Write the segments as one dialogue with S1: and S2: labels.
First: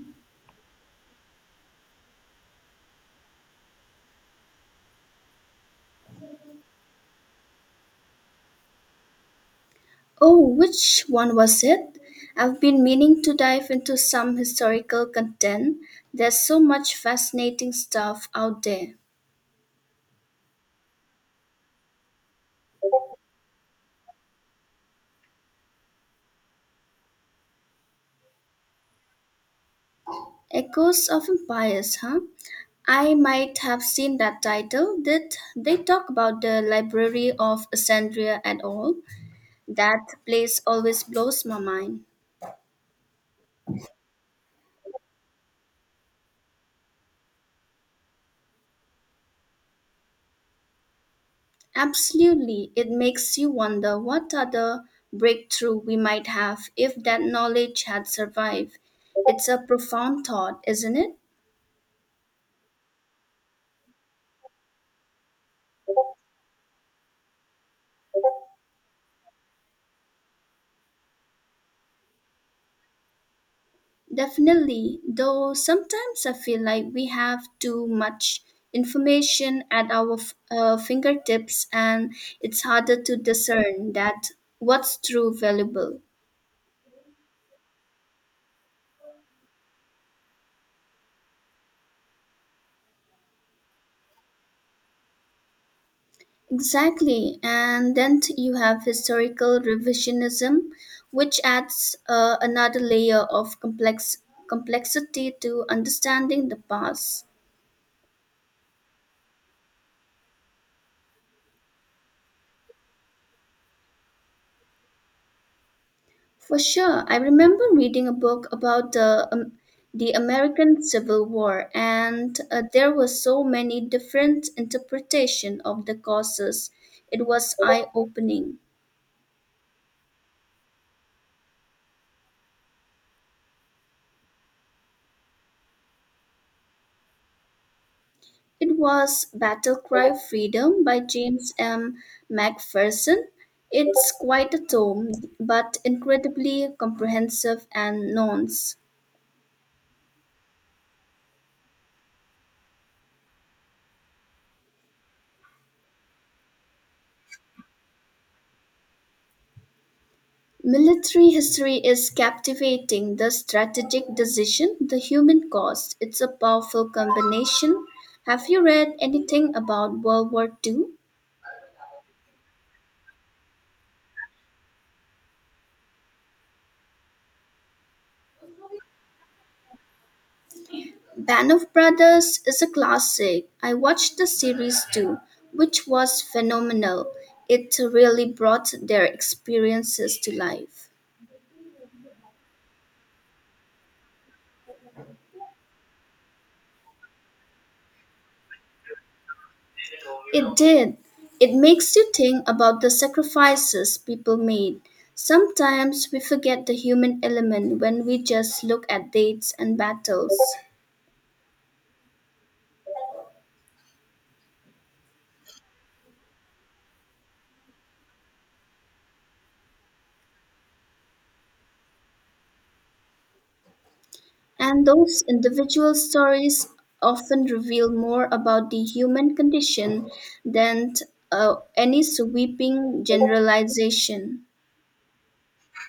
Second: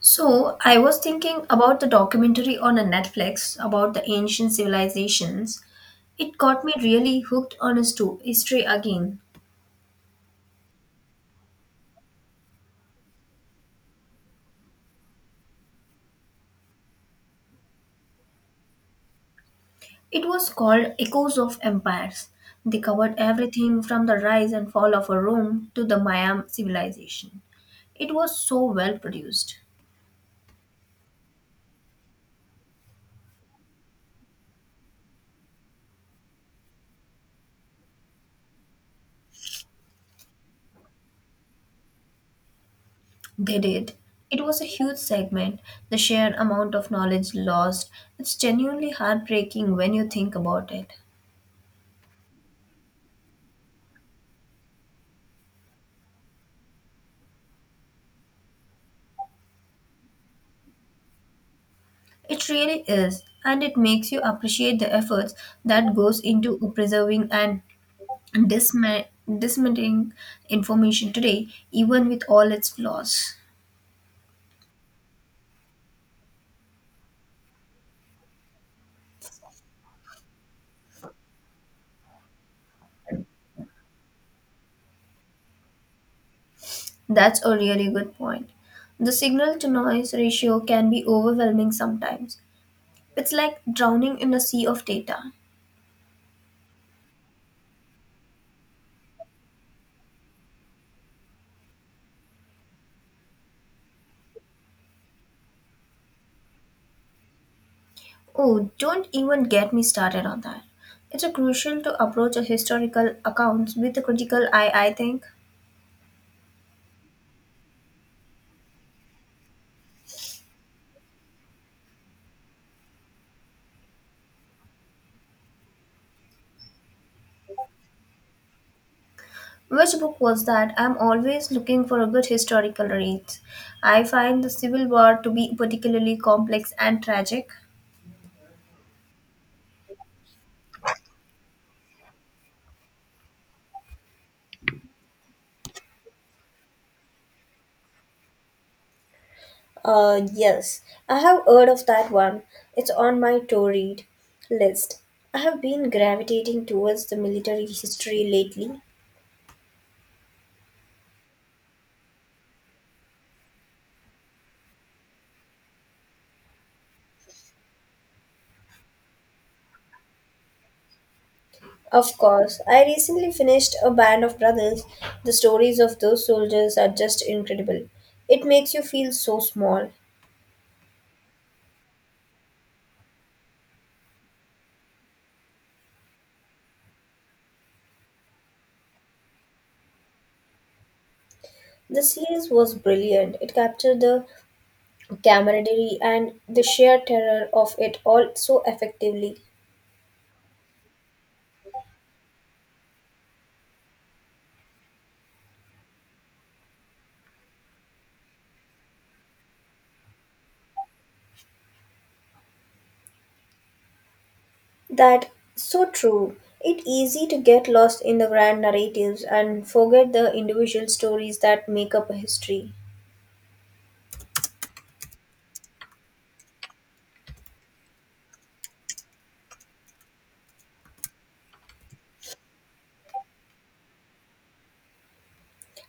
S1: So, I was thinking about the documentary on a Netflix about the ancient civilizations. It got me really hooked on history again.
S2: Oh, which one was it? I've been meaning to dive into some historical content. There's so much fascinating stuff out there.
S1: It was called Echoes of Empires. They covered everything from the rise and fall of a Rome to the Maya civilization. It was so well produced.
S2: Echoes of Empires, huh? I might have seen that title. Did they talk about the Library of Alexandria at all? That place always blows my mind.
S1: They did. It was a huge segment. The sheer amount of knowledge lost. It's genuinely heartbreaking when you think about it.
S2: Absolutely. It makes you wonder what other breakthrough we might have if that knowledge had survived. It's a profound thought, isn't it?
S1: It really is, and it makes you appreciate the efforts that goes into preserving and disma- disseminating information today, even with all its flaws.
S2: Definitely, though sometimes I feel like we have too much information at our fingertips and it's harder to discern that what's true valuable.
S1: That's a really good point. The signal to noise ratio can be overwhelming sometimes. It's like drowning in a sea of data.
S2: Exactly. And then you have historical revisionism, which adds another layer of complexity to understanding the past.
S1: Oh, don't even get me started on that. It's a crucial to approach a historical accounts with a critical eye, I think.
S2: For sure, I remember reading a book about the American Civil War, and there were so many different interpretation of the causes. It was eye opening.
S1: Which book was that? I'm always looking for a good historical read. I find the Civil War to be particularly complex and tragic.
S2: It was Battle Cry Freedom by James M. MacPherson. It's quite a tome, but incredibly comprehensive and nuanced.
S1: Yes, I have heard of that one. It's on my to read list. I have been gravitating towards the military history lately.
S2: Military history is captivating the strategic decision, the human cost. It's a powerful combination. Have you read anything about World War II?
S1: Of course, I recently finished A Band of Brothers. The stories of those soldiers are just incredible. It makes you feel so small.
S2: Band of Brothers is a classic. I watched the series too, which was phenomenal. It really brought their experiences to life.
S1: The series was brilliant. It captured the camaraderie and the sheer terror of it all so effectively.
S2: It did. It makes you think about the sacrifices people made. Sometimes we forget the human element when we just look at dates and battles.
S1: That so true. It's easy to get lost in the grand narratives and forget the individual stories that make up a history.
S2: And those individual stories often reveal more about the human condition than any sweeping generalization.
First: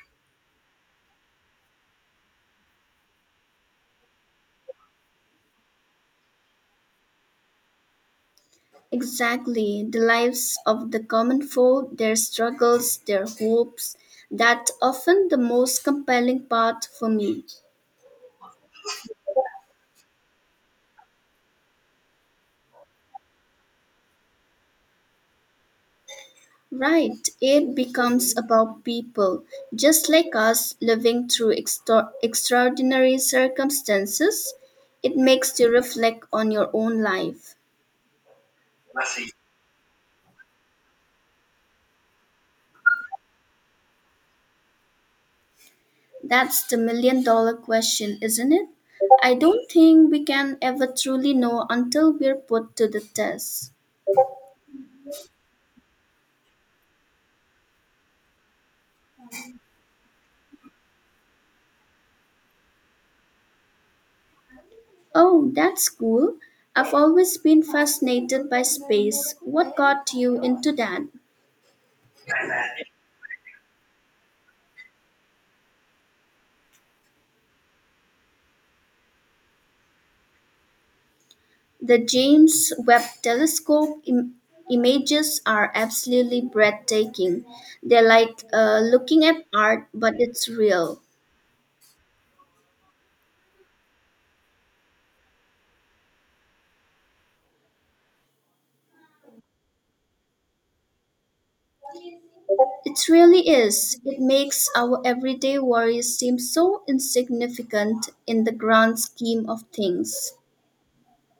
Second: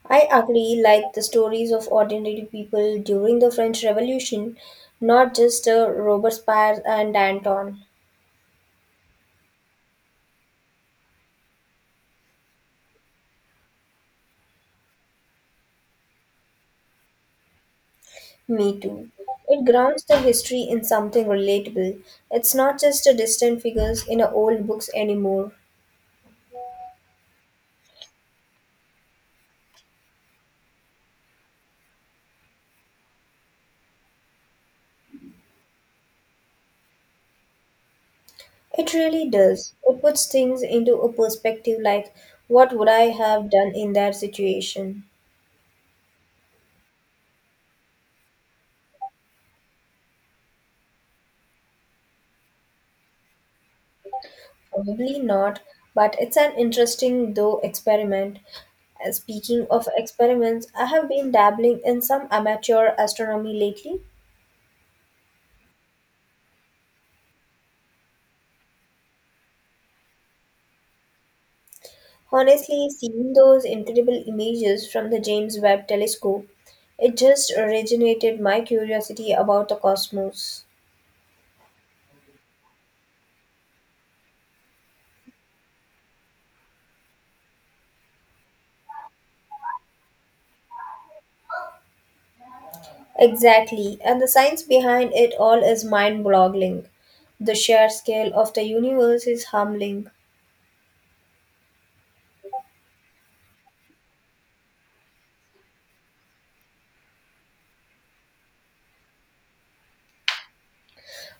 S1: I agree, like the stories of ordinary people during the French Revolution, not just Robespierre and Danton.
S2: Exactly, the lives of the common folk, their struggles, their hopes, thats often the most compelling part for me.
S1: Me too. It grounds the history in something relatable. It's not just a distant figures in a old books anymore.
S2: Right, it becomes about people, just like us, living through extraordinary circumstances. It makes you reflect on your own life.
S1: It really does. It puts things into a perspective like, what would I have done in that situation?
S2: That's the million dollar question, isn't it? I don't think we can ever truly know until we're put to the test.
S1: Probably not, but it's an interesting, though, experiment. Speaking of experiments, I have been dabbling in some amateur astronomy lately.
S2: Oh, that's cool. I've always been fascinated by space. What got you into that?
S1: Honestly, seeing those incredible images from the James Webb telescope, it just originated my curiosity about the cosmos.
S2: The James Webb Telescope images are absolutely breathtaking. They're like looking at art, but it's real.
S1: Exactly, and the science behind it all is mind boggling. The sheer scale of the universe is humbling.
S2: It really is. It makes our everyday worries seem so insignificant in the grand scheme of things.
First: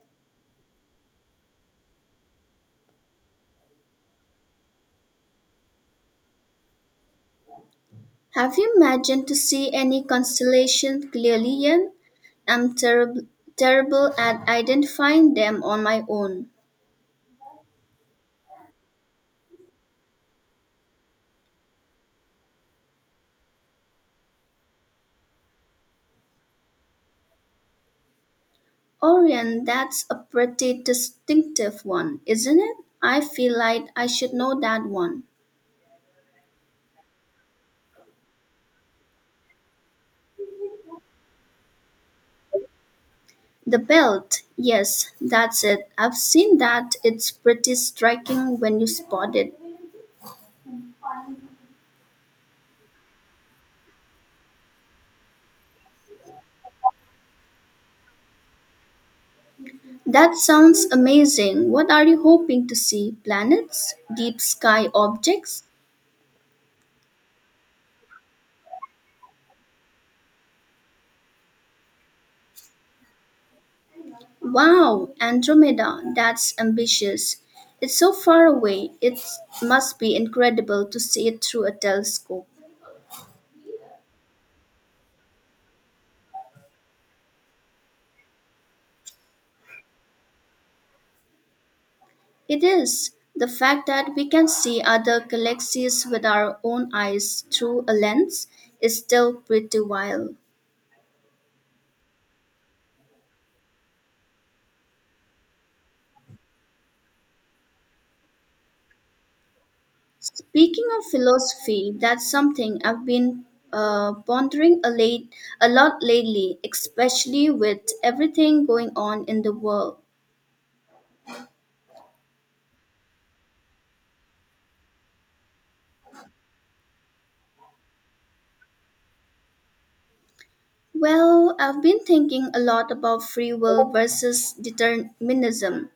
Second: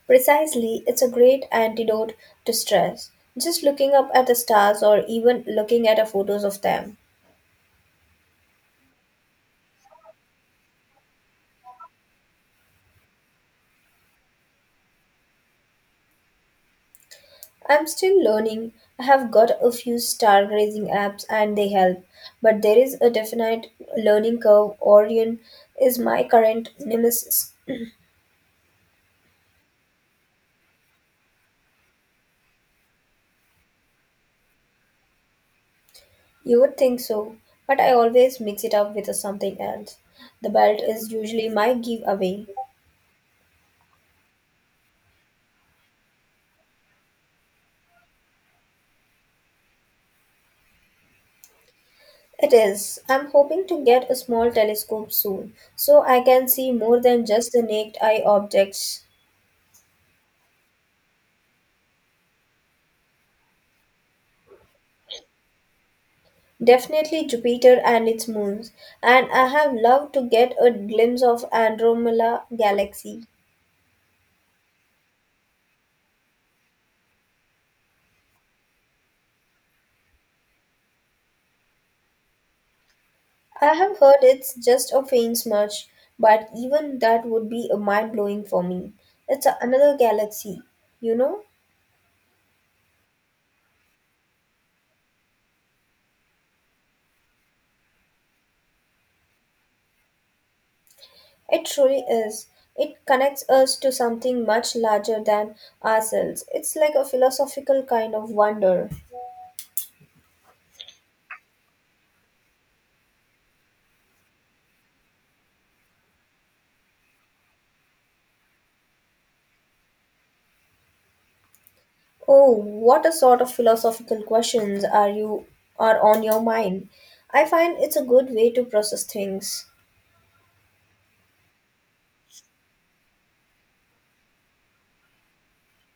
S1: Precisely, it's a great antidote to stress. Just looking up at the stars or even looking at the photos of them.
S2: Have you imagined to see any constellation clearly yet? I'm terrible at identifying them on my own.
S1: I'm still learning. I have got a few stargazing apps and they help, but there is a definite learning curve. Orion is my current nemesis.
S2: Orion, that's a pretty distinctive one, isn't it? I feel like I should know that one.
S1: You would think so, but I always mix it up with something else. The belt is usually my giveaway.
S2: The belt, yes, that's it. I've seen that. It's pretty striking when you spot it.
S1: It is. I'm hoping to get a small telescope soon so I can see more than just the naked eye objects.
S2: That sounds amazing. What are you hoping to see? Planets? Deep sky objects?
S1: Definitely Jupiter and its moons, and I have loved to get a glimpse of Andromeda galaxy.
S2: Wow, Andromeda, that's ambitious. It's so far away, it must be incredible to see it through a telescope.
S1: I have heard it's just a faint smudge, but even that would be a mind blowing for me. It's another galaxy, you know?
S2: It is the fact that we can see other galaxies with our own eyes through a lens is still pretty wild.
S1: It truly is. It connects us to something much larger than ourselves. It's like a philosophical kind of wonder.
S2: Speaking of philosophy, that's something I've been pondering a lot lately, especially with everything going on in the world.
S1: Oh, what a sort of philosophical questions are you are on your mind? I find it's a good way to process things.
S2: Well, I've been thinking a lot about free will versus determinism.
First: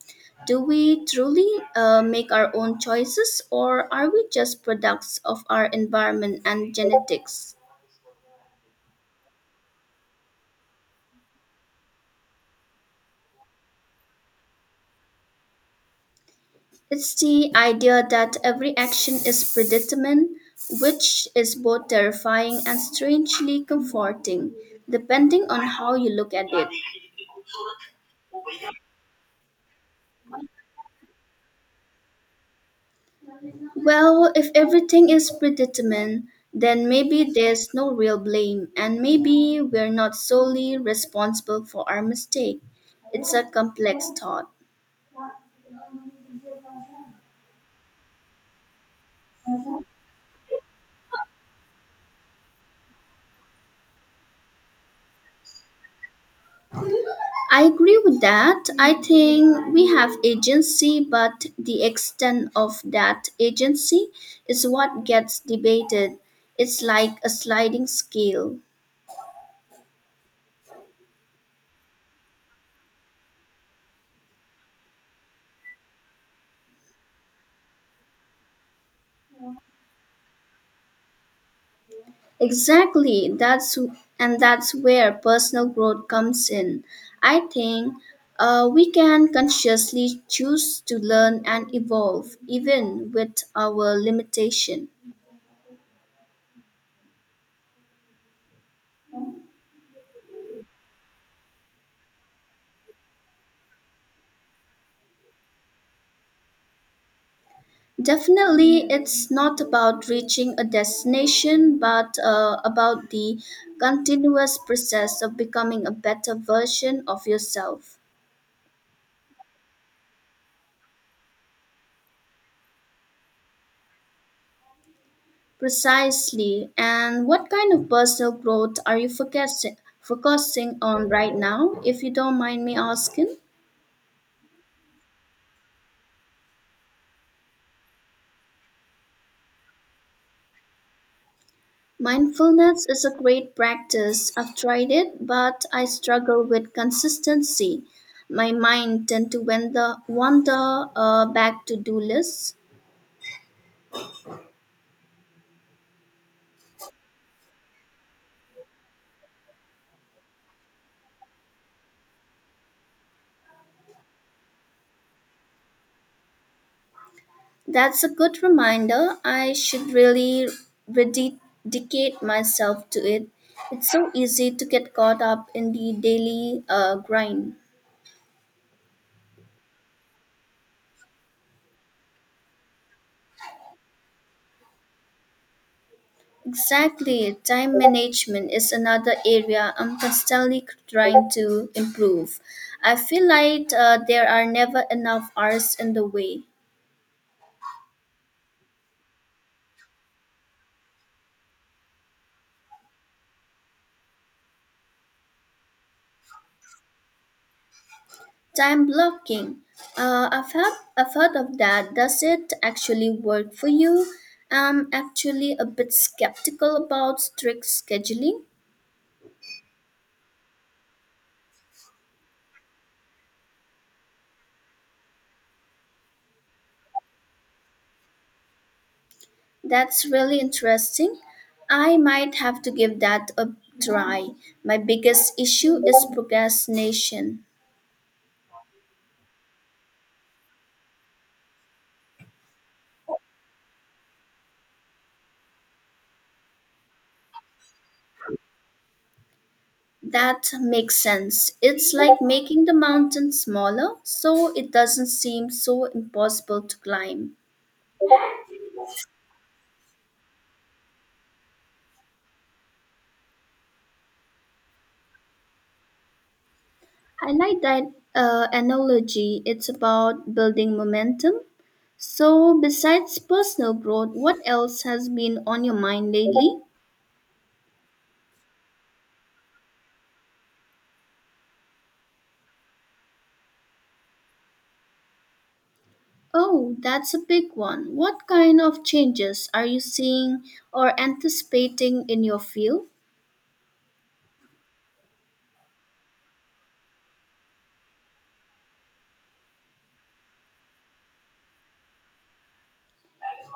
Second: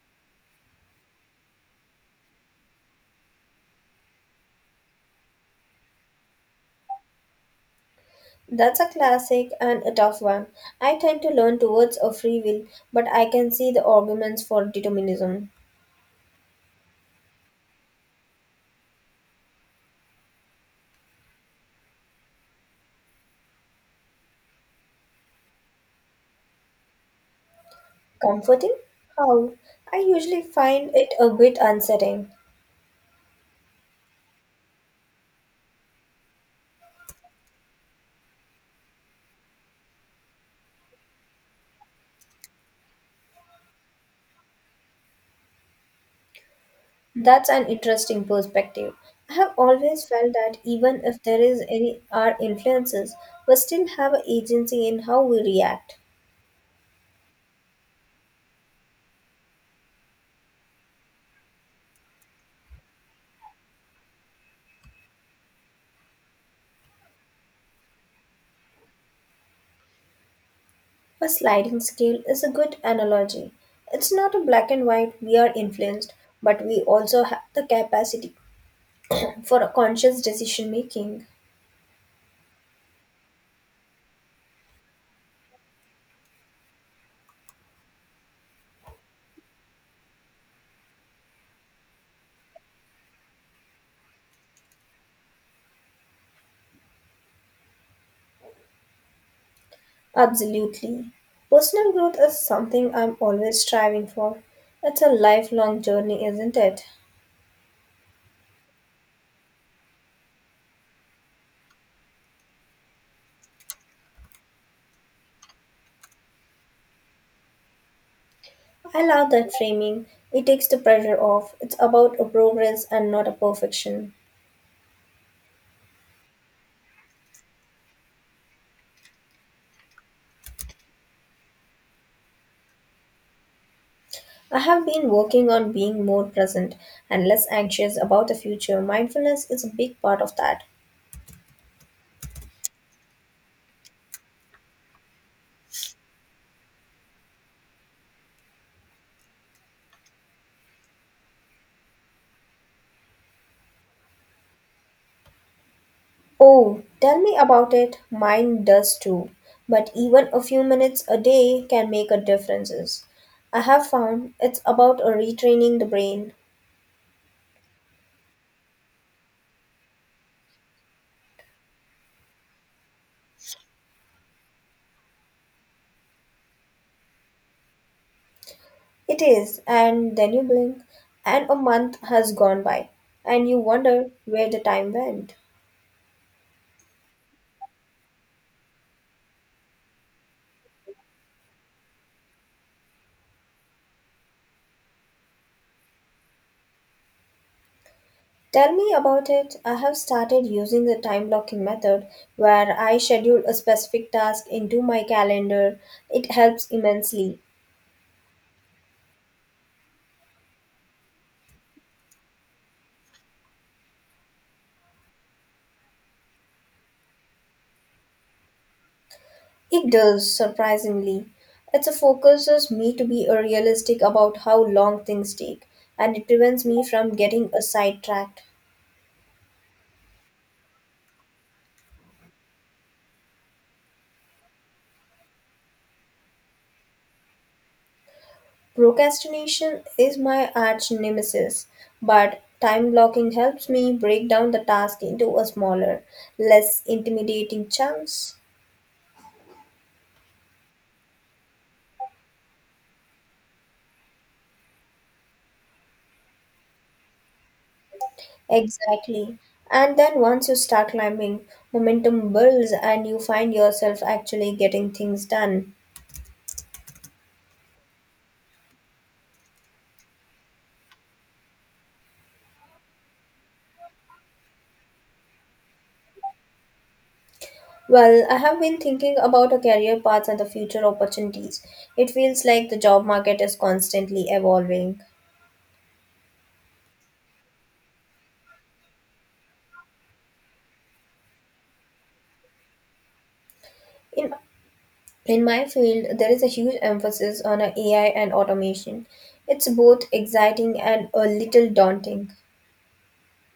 S2: Do we truly make our own choices, or are we just products of our environment and genetics?
S1: That's a classic and a tough one. I tend to learn towards a free will, but I can see the arguments for determinism.
S2: It's the idea that every action is predetermined, which is both terrifying and strangely comforting, depending on how you look at it.
S1: Comforting? How? I usually find it a bit unsettling.
S2: Well, if everything is predetermined, then maybe there's no real blame, and maybe we're not solely responsible for our mistake. It's a complex thought.
S1: That's an interesting perspective. I have always felt that even if there is any are influences, we still have a agency in how we react.
S2: I agree with that. I think we have agency, but the extent of that agency is what gets debated. It's like a sliding scale.
S1: A sliding scale is a good analogy. It's not a black and white we are influenced, but we also have the capacity for a conscious decision making.
S2: Exactly. That's and that's where personal growth comes in. I think we can consciously choose to learn and evolve, even with our limitation.
S1: Absolutely. Personal growth is something I'm always striving for. It's a lifelong journey, isn't it?
S2: Definitely, it's not about reaching a destination, but about the continuous process of becoming a better version of yourself.
S1: I love that framing. It takes the pressure off. It's about a progress and not a perfection.
S2: Precisely. And what kind of personal growth are you focusing on right now, if you don't mind me asking?
S1: I have been working on being more present and less anxious about the future. Mindfulness is a big part of that.
S2: Mindfulness is a great practice. I've tried it, but I struggle with consistency. My mind tend to wander back to do lists.
S1: Oh, tell me about it. Mine does too. But even a few minutes a day can make a difference. I have found it's about a retraining the brain.
S2: That's a good reminder. I should really rededicate myself to it. It's so easy to get caught up in the daily grind.
S1: It is, and then you blink, and a month has gone by, and you wonder where the time went.
S2: Exactly. Time management is another area I'm constantly trying to improve. I feel like there are never enough hours in the way.
S1: Tell me about it. I have started using the time blocking method where I schedule a specific task into my calendar. It helps immensely.
S2: Time blocking. Uh, I've, had, I've heard of that. Does it actually work for you? I'm actually a bit skeptical about strict scheduling.
S1: It does, surprisingly. It focuses me to be a realistic about how long things take, and it prevents me from getting a sidetracked.
S2: That's really interesting. I might have to give that a try. My biggest issue is procrastination.
S1: Procrastination is my arch nemesis, but time blocking helps me break down the task into a smaller, less intimidating chunks.
S2: That makes sense. It's like making the mountain smaller so it doesn't seem so impossible to climb.
S1: Exactly. And then once you start climbing, momentum builds and you find yourself actually getting things done.
S2: I like that analogy. It's about building momentum. So, besides personal growth, what else has been on your mind lately?
S1: Well, I have been thinking about a career path and the future opportunities. It feels like the job market is constantly evolving.
S2: Oh, that's a big one. What kind of changes are you seeing or anticipating in your field?
S1: In in my field, there is a huge emphasis on AI and automation. It's both exciting and a little daunting.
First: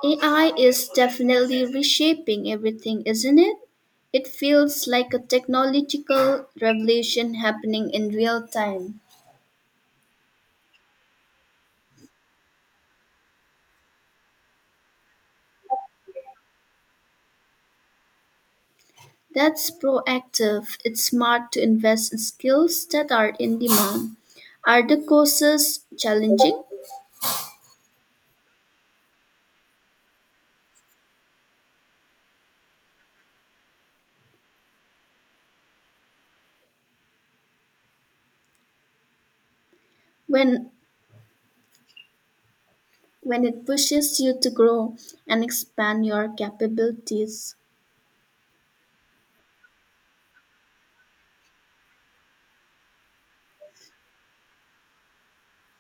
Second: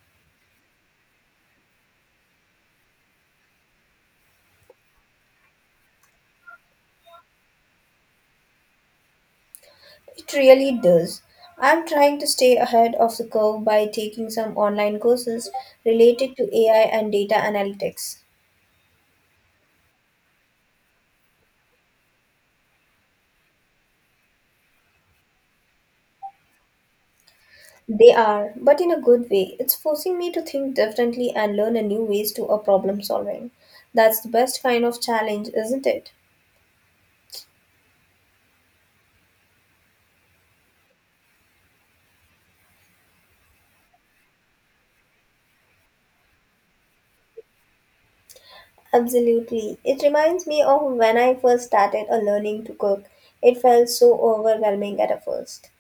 S2: AI is definitely reshaping everything, isn't it? It feels like a technological revolution happening in real time.
S1: It really does. I'm trying to stay ahead of the curve by taking some online courses related to AI and data analytics.
S2: That's proactive. It's smart to invest in skills that are in demand. Are the courses challenging?
S1: They are, but in a good way. It's forcing me to think differently and learn a new ways to a problem solving. That's the best kind of challenge, isn't it?
S2: When when it pushes you to grow and expand your capabilities.
S1: Absolutely. It reminds me of when I first started a learning to cook. It felt so overwhelming at a first.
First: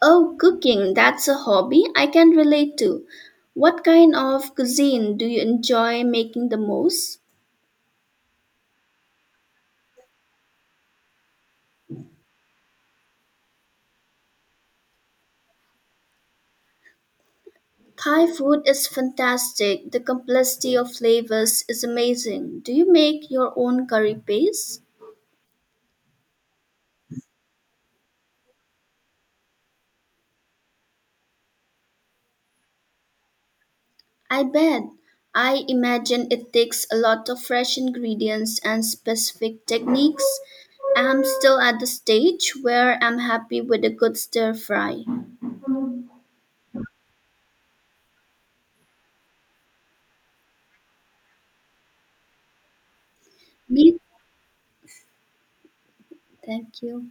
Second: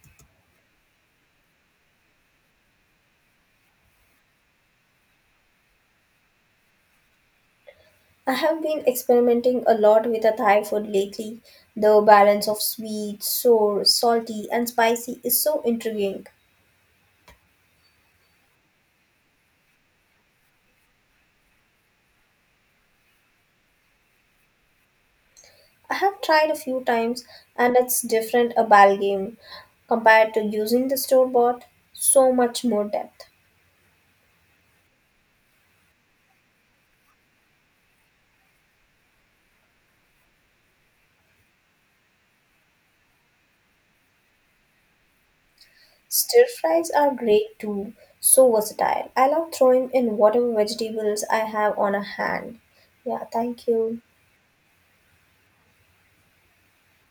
S2: Oh, cooking, that's a hobby I can relate to. What kind of cuisine do you enjoy making the most?
S1: I have been experimenting a lot with a Thai food lately. The balance of sweet, sour, salty, and spicy is so intriguing.
S2: Thai food is fantastic. The complexity of flavors is amazing. Do you make your own curry paste?
S1: I have tried a few times and it's different a ball game compared to using the store bought, so much more depth.
S2: I bet. I imagine it takes a lot of fresh ingredients and specific techniques. I'm still at the stage where I'm happy with a good stir fry.
S1: Stir fries are great too, so versatile. I love throwing in whatever vegetables I have on a hand. Yeah, thank
S2: Me,
S1: you.
S2: thank you.